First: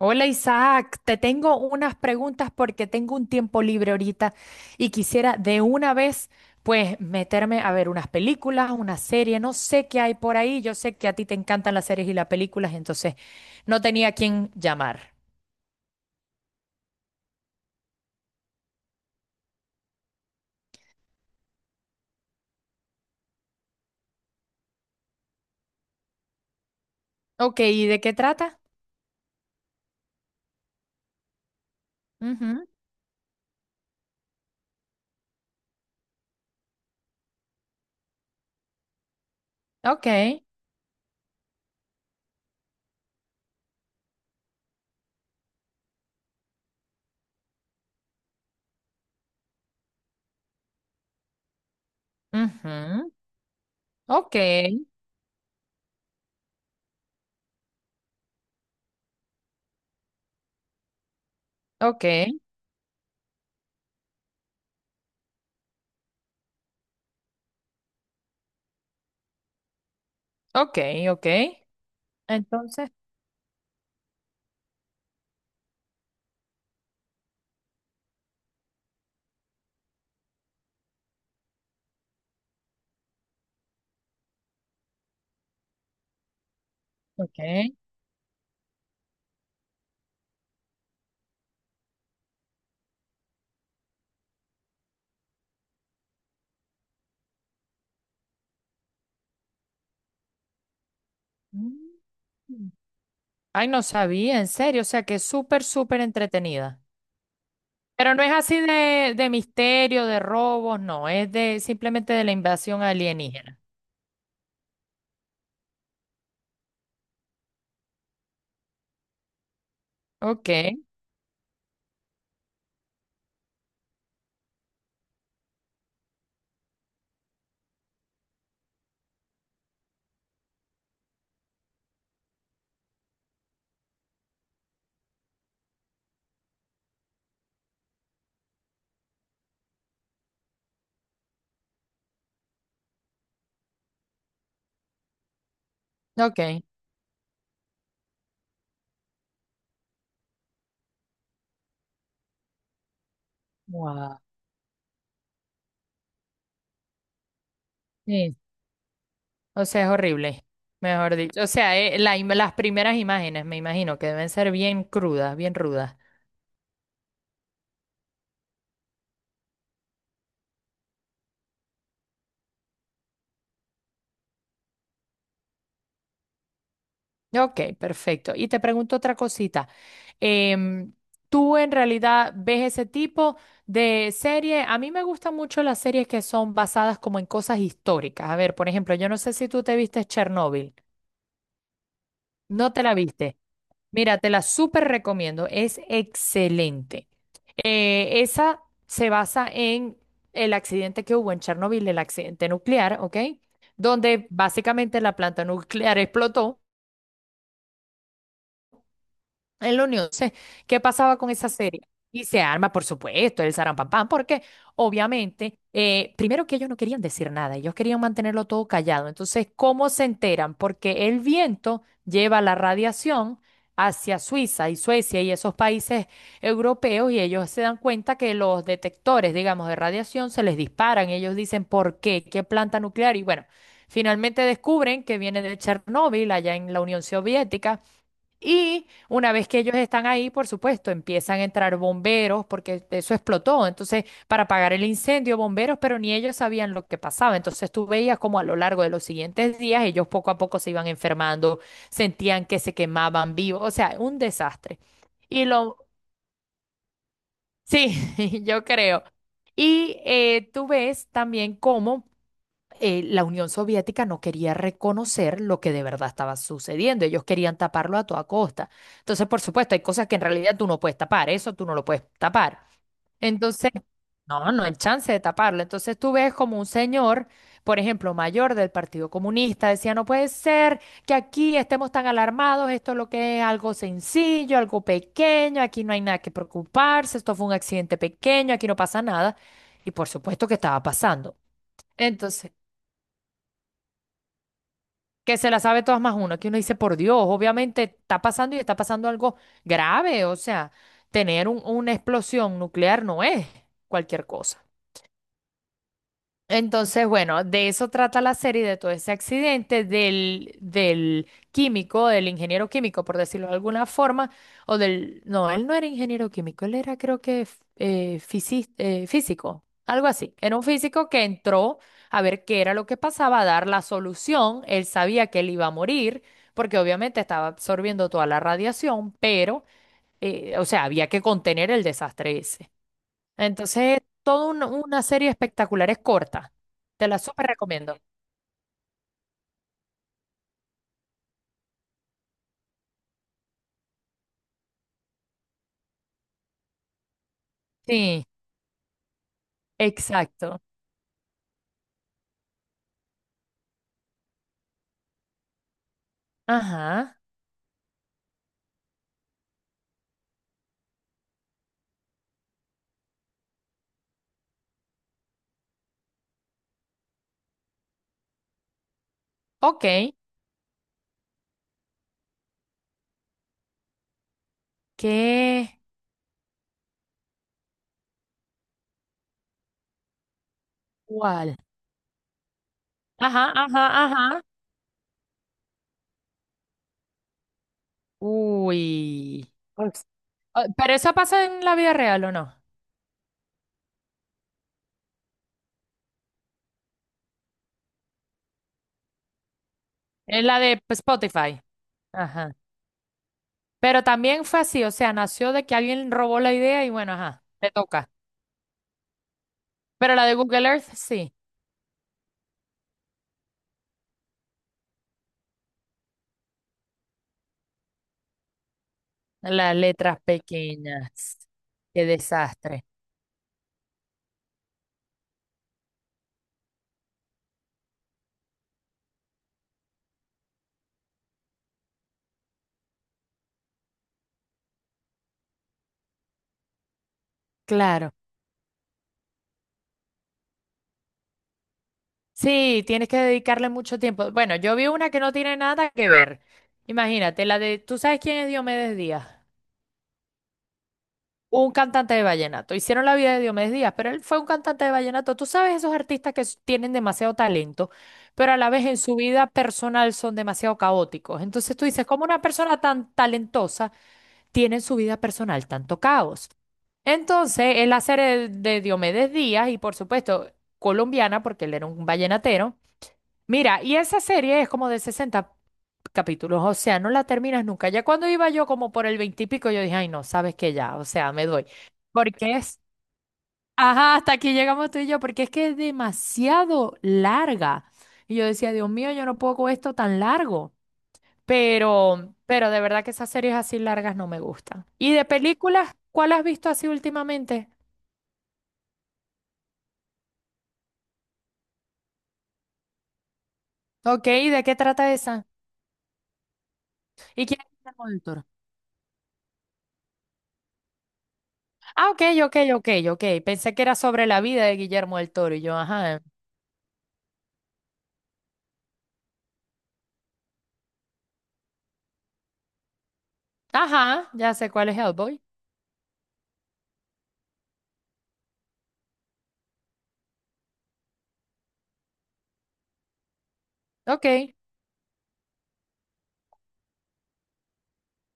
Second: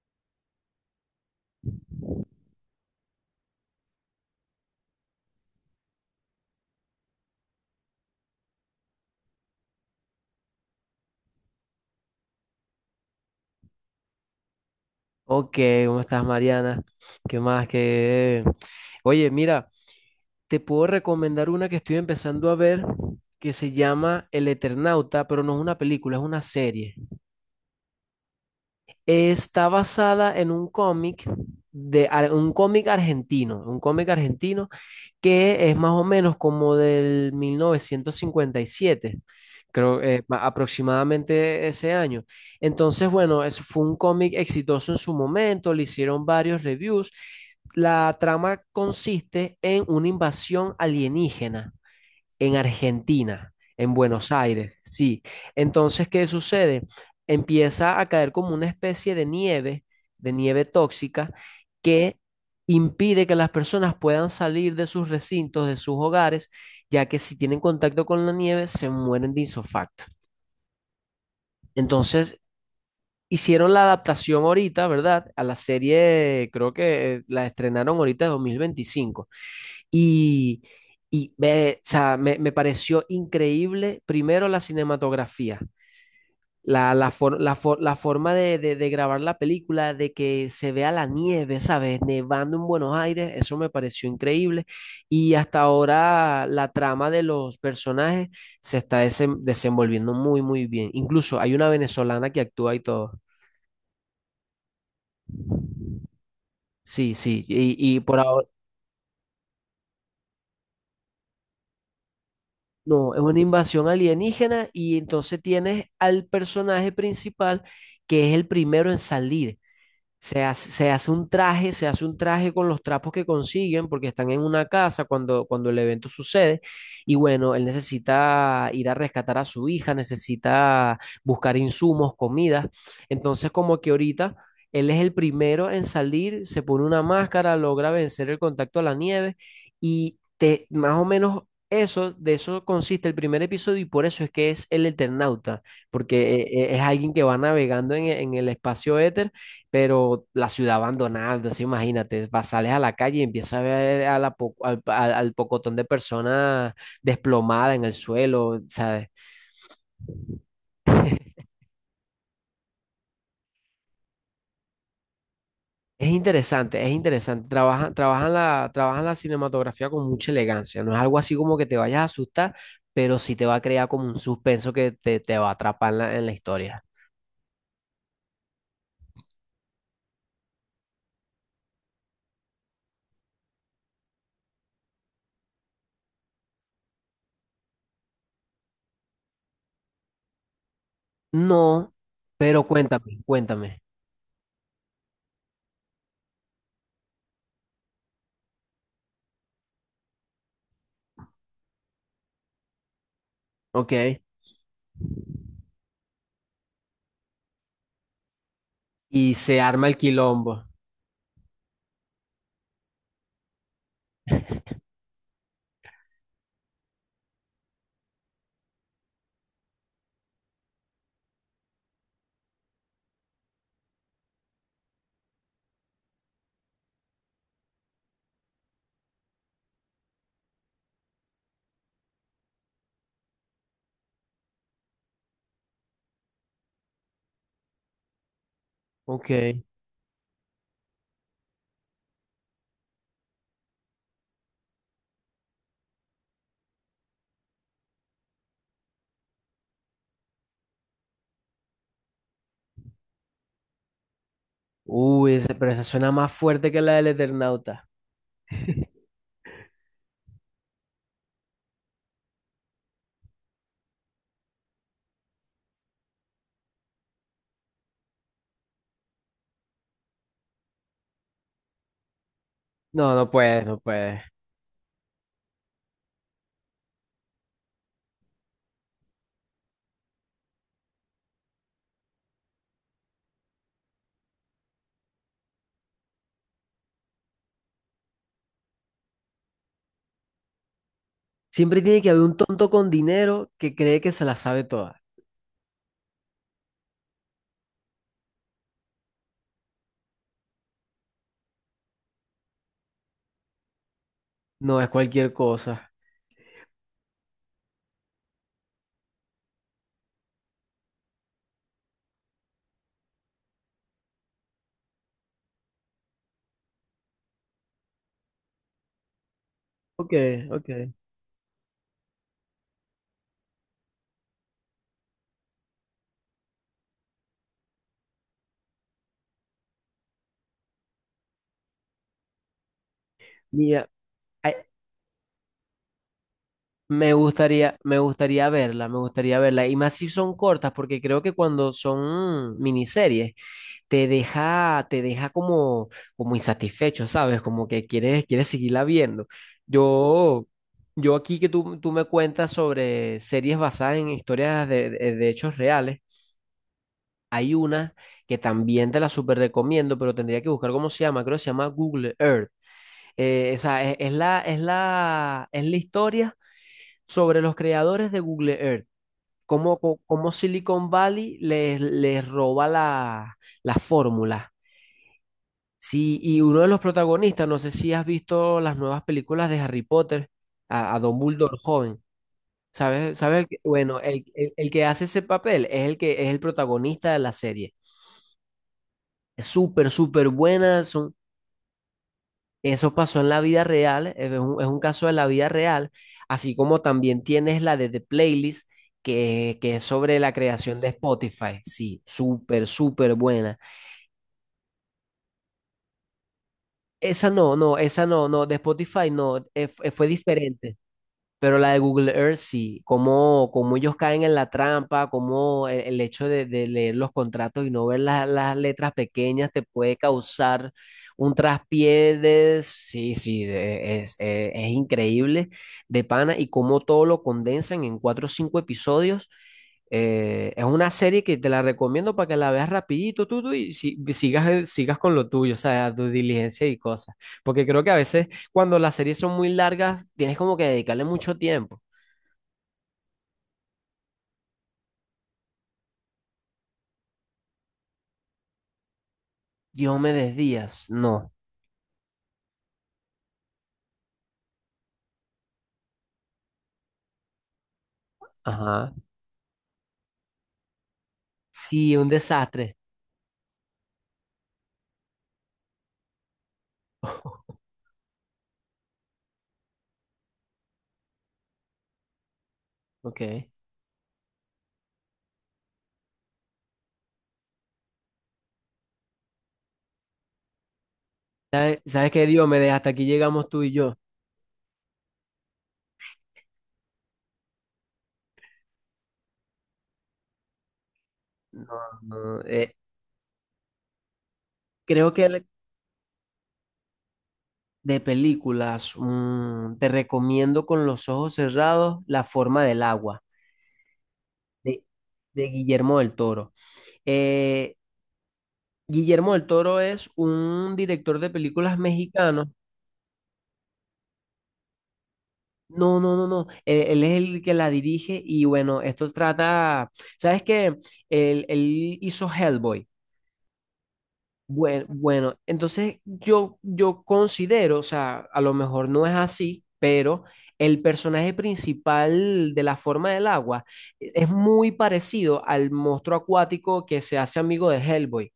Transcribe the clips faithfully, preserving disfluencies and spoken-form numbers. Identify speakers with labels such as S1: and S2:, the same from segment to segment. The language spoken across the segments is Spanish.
S1: Hola Isaac, te tengo unas preguntas porque tengo un tiempo libre ahorita y quisiera de una vez pues meterme a ver unas películas, una serie, no sé qué hay por ahí, yo sé que a ti te encantan las series y las películas, entonces no tenía a quién llamar.
S2: Ok, ¿cómo estás, Mariana? ¿Qué más? Que Oye, mira, te puedo recomendar una que estoy empezando a ver que se llama El Eternauta, pero no es una película, es una serie.
S1: Ok, ¿y de qué trata?
S2: Está basada en un cómic de ar- un
S1: Ujú.
S2: cómic argentino, un cómic argentino Que es más o menos como del mil novecientos cincuenta y siete, creo
S1: Ok,
S2: eh, ma- aproximadamente ese año. Entonces, bueno, eso fue un cómic exitoso en su momento, le hicieron varios reviews. La trama consiste en una invasión alienígena en
S1: ujú,
S2: Argentina, en Buenos
S1: ok,
S2: Aires, sí. Entonces, ¿qué sucede? Empieza a caer como una especie de nieve, de nieve tóxica,
S1: ok,
S2: que impide que las personas puedan salir de sus recintos, de sus hogares, ya que si tienen contacto con la nieve, se mueren de isofacto.
S1: ok, ok.
S2: Entonces,
S1: Entonces,
S2: hicieron la adaptación ahorita, ¿verdad? A la serie, creo que eh, la estrenaron ahorita de dos mil veinticinco. Y, y ve, o sea, me, me pareció increíble, primero la cinematografía, la, la, for- la
S1: ok.
S2: for- la forma de, de- de grabar la película, de que se vea la nieve, ¿sabes? Nevando en Buenos Aires, eso me pareció increíble. Y hasta ahora la trama de los personajes se está desem- desenvolviendo muy, muy bien. Incluso hay una
S1: Mm.
S2: venezolana que actúa y todo.
S1: Ay, no sabía, en serio, o sea que es súper, súper entretenida.
S2: Sí, sí, y, y
S1: Pero
S2: por
S1: no es
S2: ahora...
S1: así de, de misterio, de robos, no, es de simplemente de la invasión
S2: No, es una
S1: alienígena.
S2: invasión alienígena y entonces tienes al personaje principal que es el primero en salir. Se
S1: Ok,
S2: hace, se hace un traje, se hace un traje con los trapos que consiguen porque están en una casa cuando, cuando el evento sucede. Y bueno, él necesita ir a rescatar a su hija, necesita buscar insumos, comida. Entonces, como que ahorita él es el primero en salir, se pone una máscara, logra vencer el contacto a la nieve y te, más o menos eso, de eso consiste el primer episodio y por eso es que es el Eternauta, porque eh,
S1: ok.
S2: eh, es alguien que va navegando en, en el espacio éter. Pero la ciudad abandonada, sí, imagínate, vas, sales a la calle y empiezas a ver a
S1: Wow.
S2: la po- al, al- al pocotón de personas desplomadas en el
S1: Sí.
S2: suelo, ¿sabes?
S1: O sea, es horrible, mejor dicho. O sea, eh, la im- las primeras imágenes, me imagino, que deben ser bien crudas, bien rudas.
S2: Es interesante, es interesante. Trabajan, trabajan la, trabajan la cinematografía con mucha elegancia. No es algo así como que te vayas a asustar, pero sí te va a crear como un suspenso que te, te va a atrapar en la, en la historia.
S1: Ok, perfecto. Y te pregunto otra cosita. Em, ¿tú en realidad ves ese tipo de serie? A mí me gustan mucho las series que son basadas como en cosas históricas. A ver, por ejemplo, yo no sé si tú te viste Chernobyl.
S2: No, pero
S1: No te la
S2: cuéntame,
S1: viste.
S2: cuéntame.
S1: Mira, te la súper recomiendo, es excelente. Eh, esa se basa en el accidente que hubo en Chernobyl, el accidente nuclear, ¿ok?
S2: Ok.
S1: Donde básicamente la planta nuclear explotó
S2: Y se
S1: en la
S2: arma el
S1: Unión. Entonces,
S2: quilombo.
S1: ¿qué pasaba con esa serie? Y se arma, por supuesto, el zarampampam, porque obviamente, eh, primero que ellos no querían decir nada, ellos querían mantenerlo todo callado. Entonces, ¿cómo se enteran? Porque el viento lleva la radiación hacia Suiza y Suecia y esos países europeos y ellos se dan cuenta que los detectores, digamos, de radiación se les disparan. Ellos dicen, ¿por qué? ¿Qué planta nuclear? Y bueno, finalmente descubren que viene de Chernóbil, allá en la Unión Soviética. Y
S2: Ok.
S1: una vez que ellos están ahí, por supuesto, empiezan a entrar bomberos porque eso explotó. Entonces, para apagar el incendio, bomberos, pero ni ellos sabían lo que pasaba. Entonces, tú veías como a lo largo de los siguientes días, ellos poco a poco se iban enfermando, sentían que se quemaban vivos. O sea, un desastre.
S2: Uy,
S1: Y
S2: ese- pero
S1: lo,
S2: esa suena más fuerte que la del Eternauta.
S1: sí, yo creo. Y eh, tú ves también cómo eh, la Unión Soviética no quería reconocer lo que de verdad estaba sucediendo. Ellos querían taparlo a toda costa. Entonces, por supuesto, hay cosas que en realidad tú no puedes tapar. Eso tú no lo puedes tapar.
S2: No, no puedes,
S1: Entonces,
S2: no puedes.
S1: no, no hay chance de taparlo. Entonces tú ves como un señor, por ejemplo, mayor del Partido Comunista, decía, no puede ser que aquí estemos tan alarmados. Esto es lo que es algo sencillo, algo pequeño. Aquí no hay nada que preocuparse. Esto fue un accidente pequeño. Aquí no pasa nada. Y por supuesto que estaba pasando.
S2: Siempre tiene que haber un
S1: Entonces...
S2: tonto con dinero que cree que se la sabe toda.
S1: que se la sabe todas más uno, que uno dice, por Dios, obviamente está pasando y está pasando algo grave, o sea, tener un- una explosión nuclear no es cualquier cosa.
S2: No es cualquier cosa.
S1: Entonces, bueno, de eso trata la serie, de todo ese accidente del, del químico, del ingeniero químico, por decirlo de alguna forma, o del... No, él no era ingeniero químico, él era creo que f- eh, fisi- eh, físico, algo
S2: Ok,
S1: así. Era un
S2: ok.
S1: físico que entró a ver qué era lo que pasaba, a dar la solución. Él sabía que él iba a morir, porque obviamente estaba absorbiendo toda la radiación, pero, eh, o sea, había que contener el desastre ese.
S2: Mira,
S1: Entonces, toda
S2: ay,
S1: un- una serie espectacular, es corta. Te
S2: me
S1: la súper
S2: gustaría, me
S1: recomiendo.
S2: gustaría verla, me gustaría verla. Y más si son cortas, porque creo que cuando son miniseries, te deja, te deja como, como insatisfecho, ¿sabes? Como que
S1: Sí,
S2: quieres, quieres seguirla viendo. Yo,
S1: exacto.
S2: yo aquí que tú, tú me cuentas sobre series basadas en historias de de- de hechos reales.
S1: Ajá.
S2: Hay una que también te la súper recomiendo, pero tendría que buscar cómo se llama. Creo que se llama Google Earth. Eh, esa es, es la, es la, es la historia sobre los creadores de Google Earth. Cómo,
S1: Ok.
S2: co- cómo Silicon Valley les, les roba la, la fórmula.
S1: ¿Qué?
S2: Sí, y uno de los protagonistas, no sé si has visto las nuevas películas de Harry Potter, a, a Dumbledore
S1: ¿Cuál?
S2: joven. ¿Sabes? ¿Sabes? el
S1: Ajá,
S2: que-
S1: ajá,
S2: Bueno, el,
S1: ajá.
S2: el- el que hace ese papel es el que es el protagonista de la serie. Es
S1: Uy.
S2: súper,
S1: Ups.
S2: súper
S1: Ah,
S2: buena.
S1: pero eso
S2: Son
S1: pasa en la vida real, ¿o no?
S2: eso pasó en la vida real, eh, es un, es un caso de la vida real, así como también tienes la de The Playlist, que, que es sobre la
S1: En la
S2: creación
S1: de
S2: de Spotify.
S1: Spotify.
S2: Sí,
S1: Ajá.
S2: súper, súper buena.
S1: Pero también fue así, o sea, nació de que alguien robó la idea y bueno,
S2: Esa
S1: ajá,
S2: no,
S1: te
S2: no, esa
S1: toca.
S2: no, no, de Spotify no, eh, fue fue
S1: Pero la de Google
S2: diferente.
S1: Earth, sí.
S2: Pero la de Google Earth sí, cómo, cómo ellos caen en la trampa, cómo el, el hecho de, de leer los contratos y no ver la- las letras pequeñas te
S1: Las
S2: puede
S1: letras
S2: causar un
S1: pequeñas. Qué
S2: traspié de...
S1: desastre.
S2: Sí, sí, de- es, eh, es increíble de pana y cómo todo lo condensan en cuatro o cinco episodios. Eh, es una serie que te la recomiendo para que la veas rapidito tú, tú, y si- sigas, eh, sigas con lo tuyo, o sea, tu diligencia y cosas. Porque creo que a
S1: Claro.
S2: veces cuando las series son muy largas, tienes como que dedicarle mucho tiempo.
S1: Sí, tienes que dedicarle mucho tiempo. Bueno, yo vi una que no tiene nada que ver. Imagínate, la de, ¿tú sabes quién es Diomedes Díaz?
S2: Diomedes Díaz, no.
S1: Un cantante de vallenato. Hicieron la vida de Diomedes Díaz, pero él fue un cantante de vallenato. Tú sabes esos artistas que s- tienen demasiado talento, pero a la vez
S2: Ajá.
S1: en su vida personal son demasiado caóticos. Entonces
S2: Sí,
S1: tú dices,
S2: un
S1: ¿cómo una
S2: desastre.
S1: persona tan talentosa tiene en su vida personal tanto caos? Entonces, él hacer el de Diomedes Díaz y por supuesto colombiana, porque él era un vallenatero.
S2: Ok.
S1: Mira, y esa serie es como de sesenta capítulos, o sea, no la terminas nunca. Ya cuando iba yo como por el veinte y pico, yo dije, ay, no, sabes que ya, o sea, me doy.
S2: ¿Sabes, sabes qué,
S1: Porque
S2: Diomedes?
S1: es,
S2: Hasta aquí llegamos tú y yo.
S1: ajá, hasta aquí llegamos tú y yo, porque es que es demasiado larga. Y yo decía, Dios mío, yo no puedo con esto tan largo.
S2: No,
S1: Pero,
S2: no,
S1: pero
S2: eh,
S1: de verdad que esas series así largas no me gustan.
S2: creo
S1: ¿Y
S2: que
S1: de
S2: el-
S1: películas, cuál has visto así últimamente?
S2: de películas, mm, te recomiendo con los ojos cerrados La forma del agua.
S1: Ok, ¿y de qué
S2: de,
S1: trata
S2: de
S1: esa?
S2: Guillermo del Toro.
S1: ¿Y quién es
S2: Eh,
S1: el
S2: Guillermo del Toro es un director de películas
S1: ah, ok,
S2: mexicano.
S1: ok, ok, ok. Pensé que era sobre la vida de Guillermo del Toro y yo,
S2: No, no,
S1: ajá.
S2: no, no. Él, él es el que la dirige y bueno, esto trata, ¿sabes qué? Él, él hizo Hellboy.
S1: Ajá, ya sé
S2: Bueno,
S1: cuál es
S2: bueno,
S1: Hellboy.
S2: entonces yo, yo considero, o sea, a lo mejor no es así, pero el personaje principal de la forma del agua e, es
S1: Ok.
S2: muy parecido al monstruo acuático que se hace amigo de Hellboy.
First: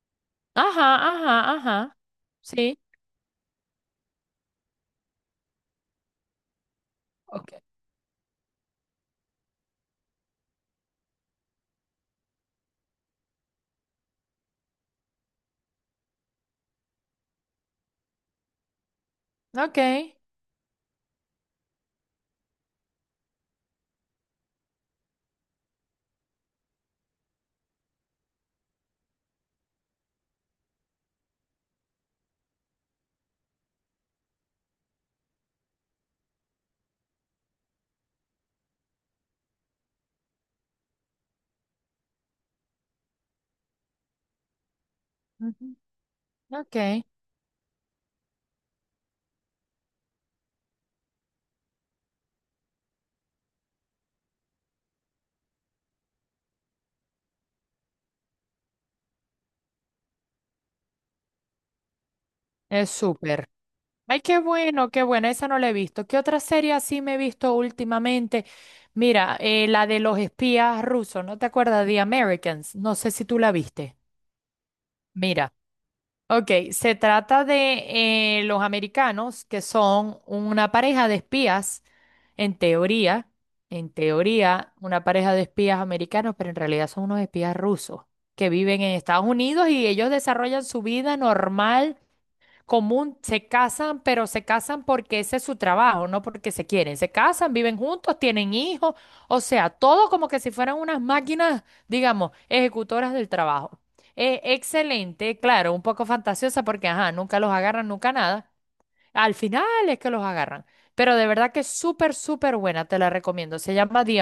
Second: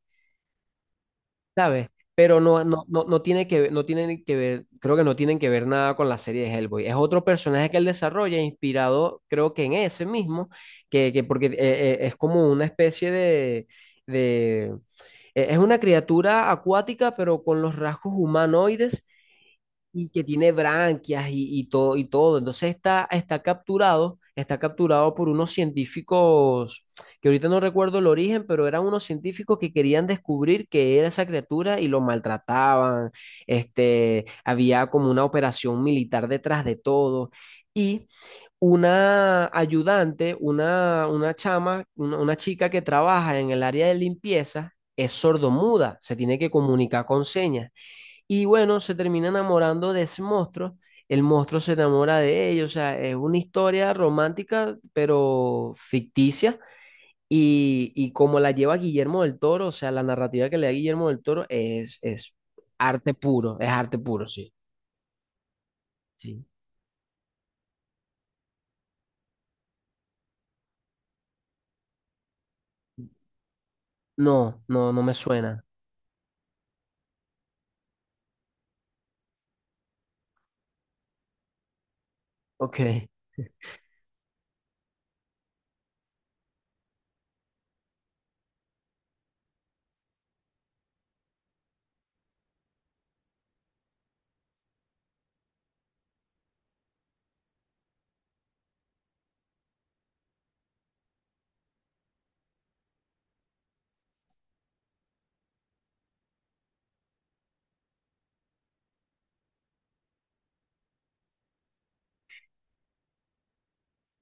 S1: Ajá, ajá,
S2: ¿Sabes?
S1: ajá.
S2: Pero no,
S1: Sí.
S2: no, no, no tiene que ver, no tienen que ver, creo que no tienen que ver nada con la serie de Hellboy. Es otro
S1: Ok.
S2: personaje que él desarrolla, inspirado, creo que en ese mismo, que, que porque eh, eh, es como una especie de, de- eh, es una criatura acuática, pero con los rasgos humanoides
S1: Ok.
S2: y que tiene branquias y, y todo, y todo. Entonces está, está capturado, está capturado por unos científicos, que ahorita no recuerdo el origen, pero eran unos científicos que querían descubrir qué era esa criatura y lo maltrataban. Este, había como una operación militar detrás de todo. Y una ayudante, una, una chama, una, una chica que trabaja en el área de limpieza, es
S1: Ujú.
S2: sordomuda, se tiene que
S1: Ok.
S2: comunicar con señas. Y bueno, se termina enamorando de ese monstruo. El monstruo se enamora de ellos. O sea, es una historia romántica, pero ficticia. Y, y como la lleva Guillermo del Toro, o sea, la narrativa que le da Guillermo del Toro es, es
S1: Es
S2: arte
S1: súper.
S2: puro. Es arte
S1: Ay,
S2: puro,
S1: qué
S2: sí.
S1: bueno, qué buena. Esa no la he visto. ¿Qué otra
S2: Sí.
S1: serie así me he visto últimamente? Mira, eh, la de los espías rusos. ¿No te acuerdas? The Americans. No sé si tú la viste.
S2: No, no, no me
S1: Mira.
S2: suena.
S1: Ok, se trata de eh, los americanos que son una pareja de espías, en
S2: Ok.
S1: teoría, en teoría, una pareja de espías americanos, pero en realidad son unos espías rusos que viven en Estados Unidos y ellos desarrollan su vida normal común, se casan, pero se casan porque ese es su trabajo, no porque se quieren. Se casan, viven juntos, tienen hijos, o sea, todo como que si fueran unas máquinas, digamos, ejecutoras del trabajo. Eh, excelente, claro, un poco fantasiosa porque, ajá, nunca los agarran, nunca nada. Al final es que los agarran. Pero de verdad que es súper, súper buena, te la recomiendo. Se llama The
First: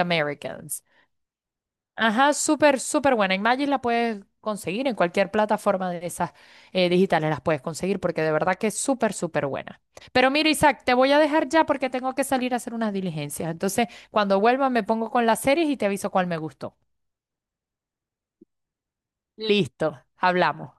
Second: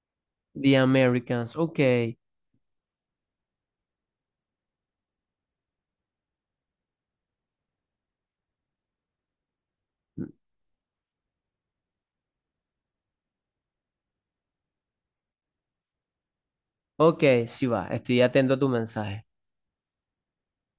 S2: The
S1: Americans.
S2: Americans. Ok.
S1: Ajá, súper, súper buena. Imagine la puedes conseguir en cualquier plataforma de esas eh, digitales, las puedes conseguir porque de verdad que es súper, súper buena. Pero mira, Isaac, te voy a dejar ya porque tengo que salir a hacer unas diligencias. Entonces, cuando vuelva me pongo con las series y te aviso cuál me gustó.
S2: Ok, sí va. Estoy atento a tu mensaje.
S1: Listo, hablamos.